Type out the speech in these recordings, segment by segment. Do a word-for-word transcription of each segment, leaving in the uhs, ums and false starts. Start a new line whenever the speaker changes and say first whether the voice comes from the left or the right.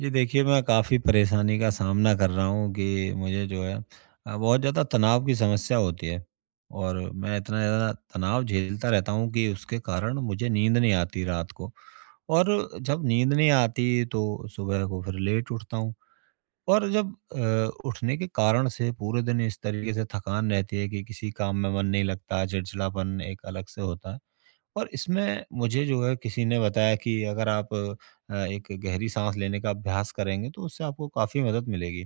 right: जी देखिए, मैं काफ़ी परेशानी का सामना कर रहा हूँ कि मुझे जो है अ, बहुत ज़्यादा तनाव की समस्या होती है। और मैं इतना ज़्यादा तनाव झेलता रहता हूँ कि उसके कारण मुझे नींद नहीं आती रात को। और जब नींद नहीं आती तो सुबह को फिर लेट उठता हूँ। और जब अ, उठने के कारण से पूरे दिन इस तरीके से थकान रहती है कि किसी काम में मन नहीं लगता, चिड़चिड़ापन एक अलग से होता है। और इसमें मुझे जो है किसी ने बताया कि अगर आप अ, एक गहरी साँस लेने का अभ्यास करेंगे तो उससे आपको काफ़ी मदद मिलेगी।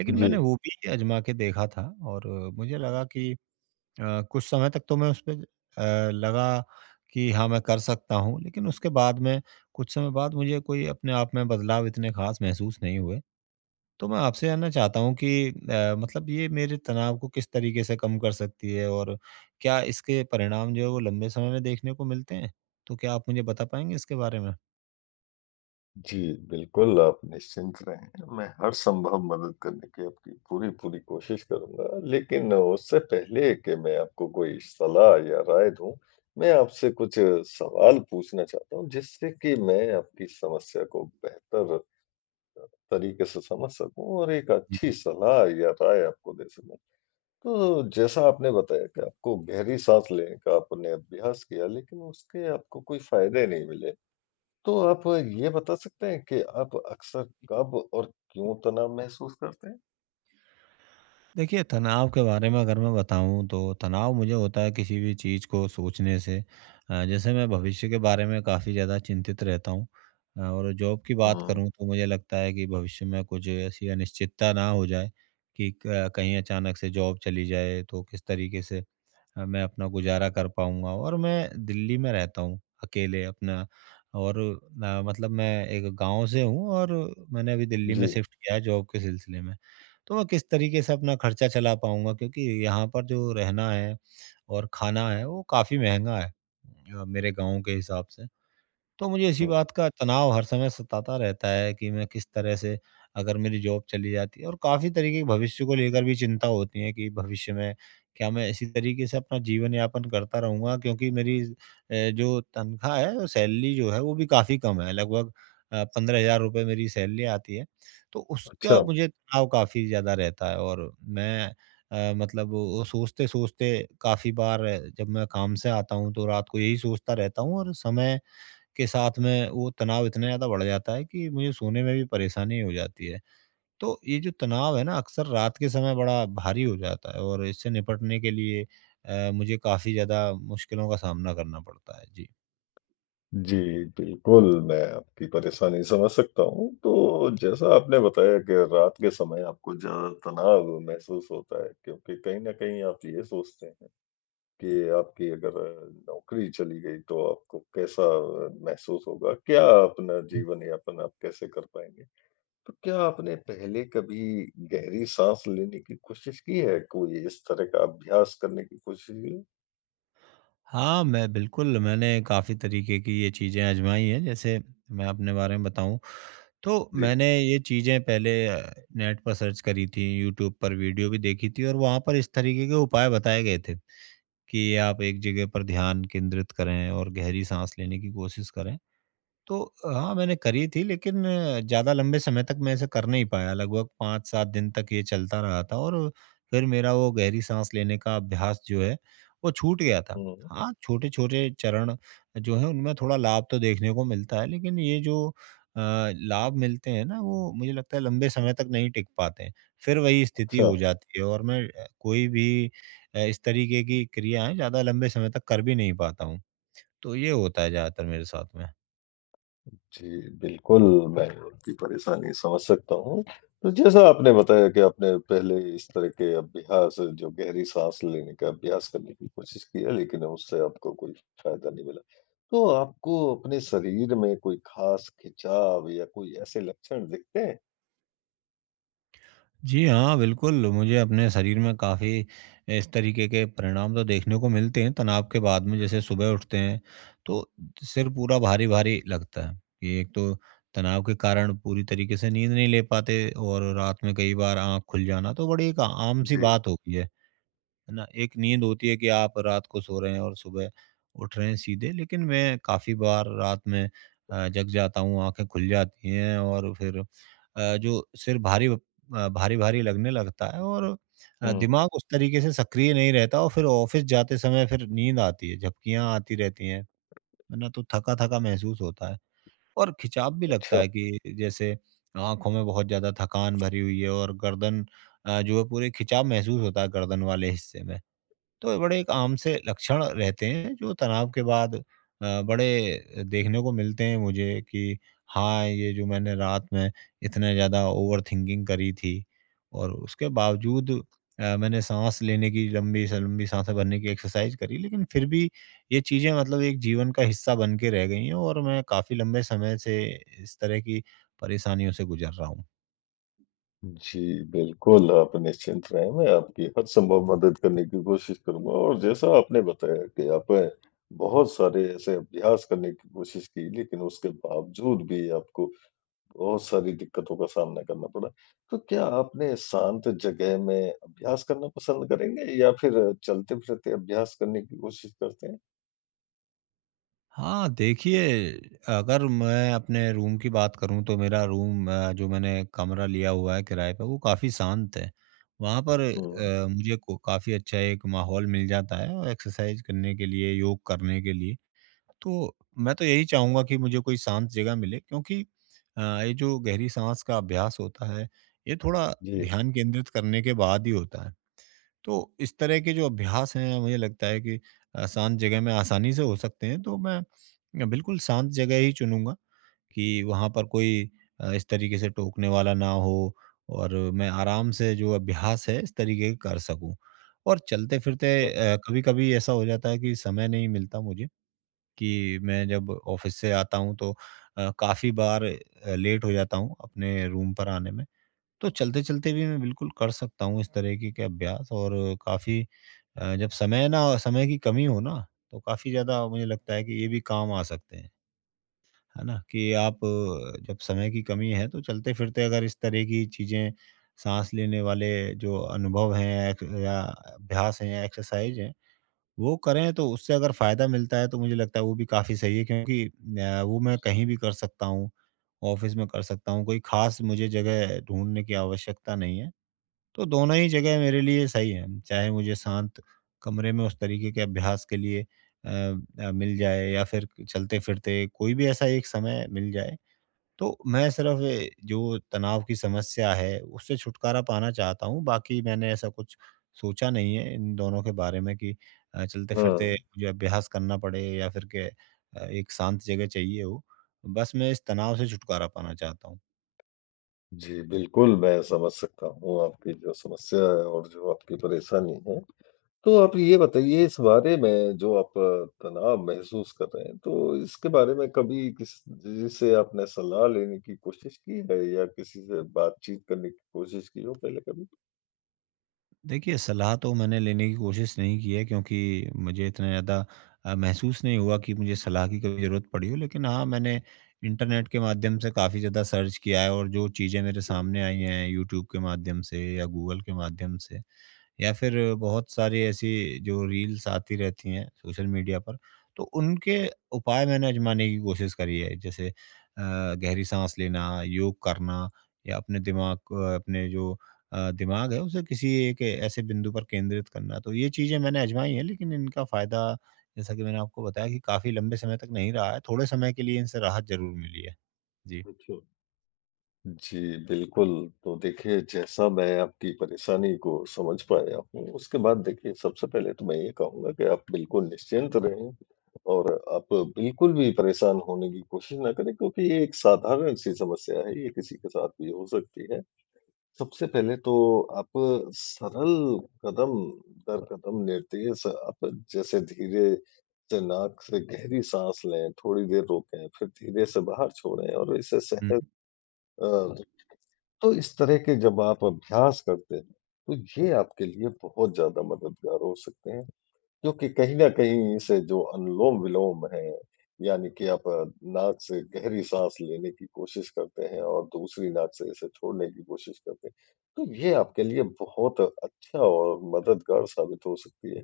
right: लेकिन मैंने
left: जी,
right: वो भी आज़मा के देखा था और मुझे लगा कि अ, कुछ समय तक तो मैं उसपे अ, लगा कि हाँ, मैं कर सकता हूँ। लेकिन उसके बाद में कुछ समय बाद मुझे कोई अपने आप में बदलाव इतने ख़ास महसूस नहीं हुए। तो मैं आपसे जानना चाहता हूँ कि अ, मतलब ये मेरे तनाव को किस तरीके से कम कर सकती है और क्या इसके परिणाम जो है वो लंबे समय में देखने को मिलते हैं? तो क्या आप मुझे बता पाएँगे इसके बारे में?
left: जी, बिल्कुल, आप निश्चिंत रहें, मैं हर संभव मदद करने की आपकी पूरी-पूरी कोशिश करूँगा, लेकिन उससे पहले कि मैं आपको कोई सलाह या राय दूँ, मैं आपसे कुछ सवाल पूछना चाहता हूँ, जिससे कि मैं आपकी समस्या को बेहतर तरीके से समझ सकूँ और एक
right: जी।
left: अच्छी सलाह या राय आपको दे सकूँ। तो जैसा आपने बताया कि आपको गहरी साँस लेने का आपने अभ्यास किया, लेकिन उसके आपको कोई फ़ायदे नहीं मिले। तो आप ये बता सकते हैं कि आप अक्सर कब और क्यों तनाव महसूस करते हैं?
right: देखिए, तनाव के बारे में अगर मैं बताऊँ तो तनाव मुझे होता है किसी भी चीज़ को सोचने से। अ, जैसे मैं भविष्य के बारे में काफ़ी ज़्यादा चिंतित रहता हूँ। अ, और जॉब की बात
left: हुँ।
right: करूँ तो मुझे लगता है कि भविष्य में कुछ ऐसी अनिश्चितता ना हो जाए कि क कहीं अचानक से जॉब चली जाए तो किस तरीके से अ, मैं अपना गुज़ारा कर पाऊँगा। और मैं दिल्ली में रहता हूँ अकेले अपना। और अ, मतलब मैं एक गाँव से हूँ और मैंने अभी दिल्ली में
left: जी,
right: शिफ्ट किया है जॉब के सिलसिले में। तो मैं किस तरीके से अपना खर्चा चला पाऊँगा क्योंकि यहाँ पर जो रहना है और खाना है वो काफ़ी महँगा है अ, मेरे गाँव के हिसाब से। तो मुझे इसी
left: हुँ,
right: बात का तनाव हर समय सताता रहता है कि मैं किस तरह से अगर मेरी जॉब चली जाती है, और काफ़ी तरीके की भविष्य को लेकर भी चिंता होती है कि भविष्य में क्या मैं इसी तरीके से अपना जीवन यापन करता रहूँगा क्योंकि मेरी अ, जो तनख्वाह है और सैलरी जो है वो भी काफ़ी कम है, लगभग पंद्रह हज़ार रुपये मेरी सैलरी आती है। तो
left: अच्छा।
right: उसका मुझे तनाव काफ़ी ज़्यादा रहता है। और मैं अ, मतलब वो सोचते सोचते काफ़ी बार जब मैं काम से आता हूँ तो रात को यही सोचता रहता हूँ, और समय के साथ में वो तनाव इतना ज़्यादा बढ़ जाता है कि मुझे सोने में भी परेशानी हो जाती है। तो ये जो तनाव है ना अक्सर रात के समय बड़ा भारी हो जाता है और इससे निपटने के लिए अ, मुझे काफ़ी ज़्यादा मुश्किलों का सामना करना पड़ता है। जी।
left: जी, बिल्कुल, मैं आपकी परेशानी समझ सकता हूँ। तो जैसा आपने बताया कि रात के समय आपको ज़्यादा तनाव महसूस होता है, क्योंकि कहीं न कहीं आप ये सोचते हैं कि आपकी अगर नौकरी चली गई तो आपको कैसा महसूस होगा? क्या अपना जीवन यापन आप कैसे कर पाएँगे? तो क्या आपने पहले कभी गहरी साँस लेने की कोशिश की है? कोई इस तरह का अभ्यास करने की कोशिश की?
right: हाँ, मैं बिल्कुल मैंने काफ़ी तरीके की ये चीज़ें आज़माई हैं। जैसे मैं अपने बारे में बताऊँ तो
left: जी।
right: मैंने ये चीज़ें पहले अ, नेट पर सर्च करी थी, यूट्यूब पर वीडियो भी देखी थी और वहाँ पर इस तरीके के उपाय बताए गए थे। कि आप एक जगह पर ध्यान केंद्रित करें और गहरी साँस लेने की कोशिश करें। तो हाँ, मैंने करी थी लेकिन ज़्यादा लंबे समय तक मैं ऐसे कर नहीं पाया, लगभग पाँच सात दिन तक ये चलता रहा था और फिर मेरा वो गहरी साँस लेने का अभ्यास जो है, वो छूट गया था।
left: हुँ,
right: हाँ, छोटे-छोटे चरण जो हैं उनमें थोड़ा लाभ तो देखने को मिलता है, लेकिन ये जो अ, लाभ मिलते हैं ना वो मुझे लगता है लंबे समय तक नहीं टिक पाते हैं। फिर वही स्थिति
left: अच्छा।
right: हो जाती है और मैं अ, कोई भी अ, इस तरीके की क्रियाएँ ज़्यादा लंबे समय तक कर भी नहीं पाता हूँ। तो ये होता है ज़्यादातर मेरे साथ में।
left: जी, बिल्कुल, मैं आपकी परेशानी समझ सकता हूँ। तो जैसा आपने बताया कि आपने पहले इस तरह के अभ्यास, जो गहरी साँस लेने का अभ्यास करने की कोशिश की है, लेकिन उससे आपको कोई फ़ायदा नहीं मिला। तो आपको अपने शरीर में कोई ख़ास खिंचाव या कोई ऐसे लक्षण दिखते हैं?
right: जी हाँ, बिल्कुल, मुझे अपने शरीर में काफ़ी इस तरीके के परिणाम तो देखने को मिलते हैं तनाव के बाद में। जैसे सुबह उठते हैं, तो सिर पूरा भारी-भारी लगता है। ये एक तो तनाव के कारण पूरी तरीके से नींद नहीं ले पाते, और रात में कई बार आँख खुल जाना तो बड़ी एक आम-सी
left: जी।
right: बात हो गई है। है ना? एक नींद होती है कि आप रात को सो रहे हैं और सुबह उठ रहे हैं सीधे, लेकिन मैं काफ़ी बार रात में अ, जग जाता हूँ, आँखें खुल जाती हैं और फिर अ, जो सिर भारी अ, भारी-भारी लगने लगता है, और अ,
left: हुँ,
right: दिमाग उस तरीके से सक्रिय नहीं रहता, और फिर ऑफ़िस जाते समय फिर नींद आती है, झपकियाँ आती रहती हैं, है ना? तो थका-थका महसूस होता है और खिंचाव भी लगता
left: अच्छा।
right: है कि जैसे आँखों में बहुत ज़्यादा थकान भरी हुई है, और गर्दन अ, जो है पूरे खिंचाव महसूस होता है गर्दन वाले हिस्से में। तो ये बड़े एक आम से लक्षण रहते हैं जो तनाव के बाद अ, बड़े देखने को मिलते हैं मुझे कि हाँ, ये जो मैंने रात में इतने ज़्यादा ओवरथिंकिंग करी थी, और उसके बावजूद अ, मैंने साँस लेने की लंबी से लंबी साँसें भरने की एक्सरसाइज करी लेकिन फिर भी ये चीज़ें मतलब एक जीवन का हिस्सा बन के रह गई हैं, और मैं काफ़ी लंबे समय से इस तरह की परेशानियों से गुज़र रहा हूँ।
left: जी, बिल्कुल, आप निश्चिंत रहें, मैं आपकी हर संभव मदद करने की कोशिश करूँगा। और जैसा आपने बताया कि आप बहुत सारे ऐसे अभ्यास करने की कोशिश की, लेकिन उसके बावजूद भी आपको बहुत सारी दिक्कतों का सामना करना पड़ा। तो क्या आपने शांत जगह में अभ्यास करना पसंद करेंगे या फिर चलते-फिरते अभ्यास करने की कोशिश करते हैं?
right: हाँ, देखिए, अगर मैं अपने रूम की बात करूँ तो मेरा रूम अ, जो मैंने कमरा लिया हुआ है किराए पे वो काफ़ी शांत है। वहाँ पर
left: हुँ,
right: अ, मुझे को काफ़ी अच्छा एक माहौल मिल जाता है, और एक्सरसाइज करने के लिए, योग करने के लिए। तो मैं तो यही चाहूँगा कि मुझे कोई शांत जगह मिले, क्योंकि अ, ये जो गहरी साँस का अभ्यास होता है, ये थोड़ा
left: जी,
right: ध्यान केंद्रित करने के बाद ही होता है। तो इस तरह के जो अभ्यास हैं मुझे लगता है कि अ, शांत जगह में आसानी से हो सकते हैं, तो मैं अ, बिल्कुल शांत जगह ही चुनूँगा कि वहाँ पर कोई अ, इस तरीके से टोकने वाला ना हो, और मैं आराम से जो अभ्यास है इस तरीके का कर सकूँ। और चलते-फिरते
left: अच्छा।
right: अ, कभी-कभी ऐसा हो जाता है कि समय नहीं मिलता मुझे कि मैं जब ऑफ़िस से आता हूँ तो अ, काफ़ी बार अ, लेट हो जाता हूँ अपने रूम पर आने में। तो चलते-चलते भी मैं बिल्कुल कर सकता हूँ इस तरीके के के अभ्यास, और काफ़ी अ, जब समय ना समय की कमी हो ना, तो काफ़ी ज़्यादा मुझे लगता है कि ये भी काम आ सकते हैं, है ना? कि आप अ, जब समय की कमी है तो चलते-फिरते अगर इस तरह की चीज़ें साँस लेने वाले जो अनुभव हैं एक या अभ्यास हैं या एक्सरसाइज़ हैं, वो करें तो उससे अगर फ़ायदा मिलता है तो मुझे लगता है वो भी काफ़ी सही है, क्योंकि अ, वो मैं कहीं भी कर सकता हूँ, ऑफ़िस में कर सकता हूँ, कोई ख़ास मुझे जगह ढूँढने की आवश्यकता नहीं है। तो दोनों ही जगह मेरे लिए सही है। चाहे मुझे शांत कमरे में उस तरीके के अभ्यास के लिए अ अ, मिल जाए या फिर चलते-फिरते कोई भी ऐसा एक समय मिल जाए, तो मैं सिर्फ़ ए जो तनाव की समस्या है, उससे छुटकारा पाना चाहता हूँ। बाकी मैंने ऐसा कुछ सोचा नहीं है इन दोनों के बारे में कि अ, चलते-फिरते
left: हाँ,
right: मुझे अभ्यास करना पड़े या फिर के अ, एक शांत जगह चाहिए हो। बस मैं इस तनाव से छुटकारा पाना चाहता हूँ।
left: जी, बिल्कुल, मैं समझ सकता हूँ आपकी जो समस्या है और जो आपकी परेशानी है। तो आप ये बताइए, इस बारे में जो आप अ, तनाव महसूस कर रहे हैं, तो इसके बारे में कभी किस जिससे आपने सलाह लेने की कोशिश की है या किसी से बातचीत करने की कोशिश की हो पहले कभी?
right: देखिए, सलाह तो मैंने लेने की कोशिश नहीं की है क्योंकि मुझे इतना ज़्यादा अ, महसूस नहीं हुआ कि मुझे सलाह की कभी ज़रूरत पड़ी हो। लेकिन हाँ, मैंने इंटरनेट के माध्यम से काफ़ी ज़्यादा सर्च किया है, और जो चीज़ें मेरे सामने आई हैं यूट्यूब के माध्यम से या गूगल के माध्यम से या फिर बहुत सारी ऐसी जो रील्स आती रहती हैं सोशल मीडिया पर, तो उनके उपाय मैंने आज़माने की कोशिश करी है। जैसे अ, गहरी साँस लेना, योग करना, या अपने दिमाग को अपने जो अ, दिमाग है उसे किसी एक ऐसे बिंदु पर केंद्रित करना। तो ये चीज़ें मैंने आज़माई हैं लेकिन इनका फ़ायदा जैसा कि मैंने आपको बताया कि काफ़ी लंबे समय तक नहीं रहा है, थोड़े समय के लिए इनसे राहत ज़रूर मिली है। जी।
left: अच्छा। जी, बिल्कुल। तो देखिए, जैसा मैं आपकी परेशानी को समझ पाया हूँ, उसके बाद देखिए, सबसे पहले तो मैं ये कहूँगा कि आप बिल्कुल निश्चिंत रहें और आप बिल्कुल भी परेशान होने की कोशिश ना करें, क्योंकि ये एक साधारण-सी समस्या है, ये किसी के साथ भी हो सकती है। सबसे पहले तो आप सरल कदम दर कदम लेते हैं। स आप जैसे धीरे से नाक से गहरी साँस लें, थोड़ी देर रोकें, फिर धीरे से बाहर छोड़ें और इसे
right: हुँ।
left: सहज अ, तो इस तरह के जब आप अभ्यास करते हैं, तो ये आपके लिए बहुत ज़्यादा मददगार हो सकते हैं। क्योंकि कहीं न कहीं से जो अनुलोम-विलोम है, यानी कि आप अ, नाक से गहरी साँस लेने की कोशिश करते हैं और दूसरी नाक से इसे छोड़ने की कोशिश करते हैं। तो ये आपके लिए बहुत अच्छा और मददगार साबित हो सकती है,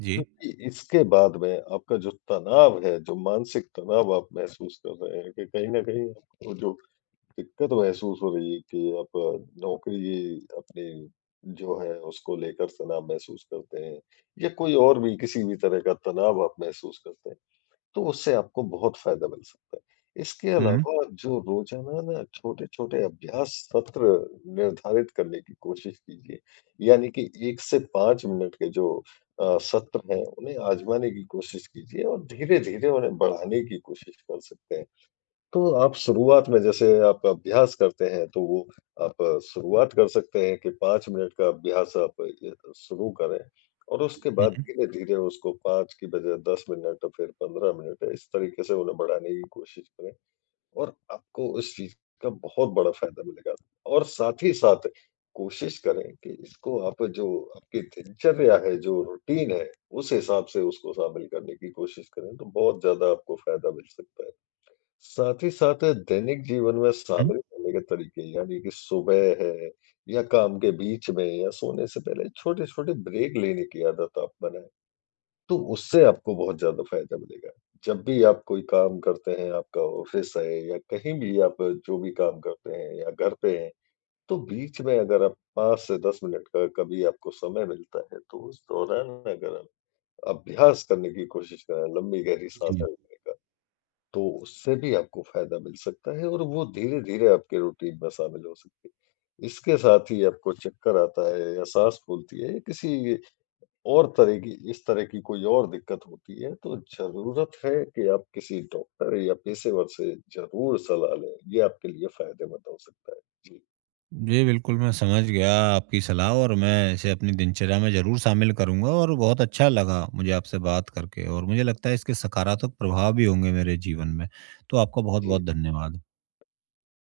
right: जी।
left: क्योंकि इसके बाद में आपका जो तनाव है, जो मानसिक तनाव आप महसूस कर रहे हैं कि कहीं न कहीं आपको जो दिक्कत महसूस हो रही है कि आप नौकरी अपनी जो है उसको लेकर तनाव महसूस करते हैं या कोई और भी किसी भी तरह का तनाव आप महसूस करते हैं, तो उससे आपको बहुत फायदा मिल सकता है। इसके
right: हुँ।
left: अलावा जो रोजाना ना छोटे-छोटे अभ्यास सत्र निर्धारित करने की कोशिश कीजिए। यानी कि एक से पाँच मिनट के जो अ, सत्र हैं, उन्हें आज़माने की कोशिश कीजिए और धीरे-धीरे उन्हें बढ़ाने की कोशिश कर सकते हैं। तो आप शुरुआत में जैसे आप अभ्यास करते हैं, तो वो आप शुरुआत कर सकते हैं कि पाँच मिनट का अभ्यास आप ये शुरू करें और उसके बाद
right: हुँ।
left: धीरे-धीरे उसको पाँच की बजाय दस मिनट, फिर पंद्रह मिनट, इस तरीके से उन्हें बढ़ाने की कोशिश करें और आपको उस चीज़ का बहुत बड़ा फ़ायदा मिलेगा। और साथ ही साथ कोशिश करें कि इसको आप जो आपकी दिनचर्या है, जो रूटीन है, उस हिसाब से उसको शामिल करने की कोशिश करें, तो बहुत ज़्यादा आपको फ़ायदा मिल सकता है। साथ ही साथ दैनिक जीवन में
right: हुँ।
left: शामिल करने के तरीके, यानी कि सुबह है या काम के बीच में या सोने से पहले छोटे-छोटे ब्रेक लेने की आदत आप बनाएँ, तो उससे आपको बहुत ज़्यादा फ़ायदा मिलेगा। जब भी आप कोई काम करते हैं, आपका ऑफ़िस है या कहीं भी आप जो भी काम करते हैं या घर पे हैं, तो बीच में अगर आप पाँच से दस मिनट का कभी आपको समय मिलता है, तो उस दौरान अगर आप अभ्यास करने की कोशिश करें, लंबी गहरी
right: जी।
left: साँसें लेने का, तो उससे भी आपको फ़ायदा मिल सकता है और वो धीरे-धीरे आपके रूटीन में शामिल हो सकती है। इसके साथ ही आपको चक्कर आता है या साँस फूलती है या किसी और तरह की इस तरह की कोई और दिक्कत होती है, तो ज़रूरत है कि आप किसी डॉक्टर या पेशेवर से ज़रूर सलाह लें, ये आपके लिए फ़ायदेमंद हो सकता है। जी,
right: जी, बिल्कुल, मैं समझ गया आपकी सलाह, और मैं इसे अपनी दिनचर्या में ज़रूर शामिल करूँगा, और बहुत अच्छा लगा मुझे आपसे बात करके, और मुझे लगता है इसके सकारात्मक प्रभाव भी होंगे मेरे जीवन में। तो आपका
left: जी।
right: बहुत-बहुत धन्यवाद।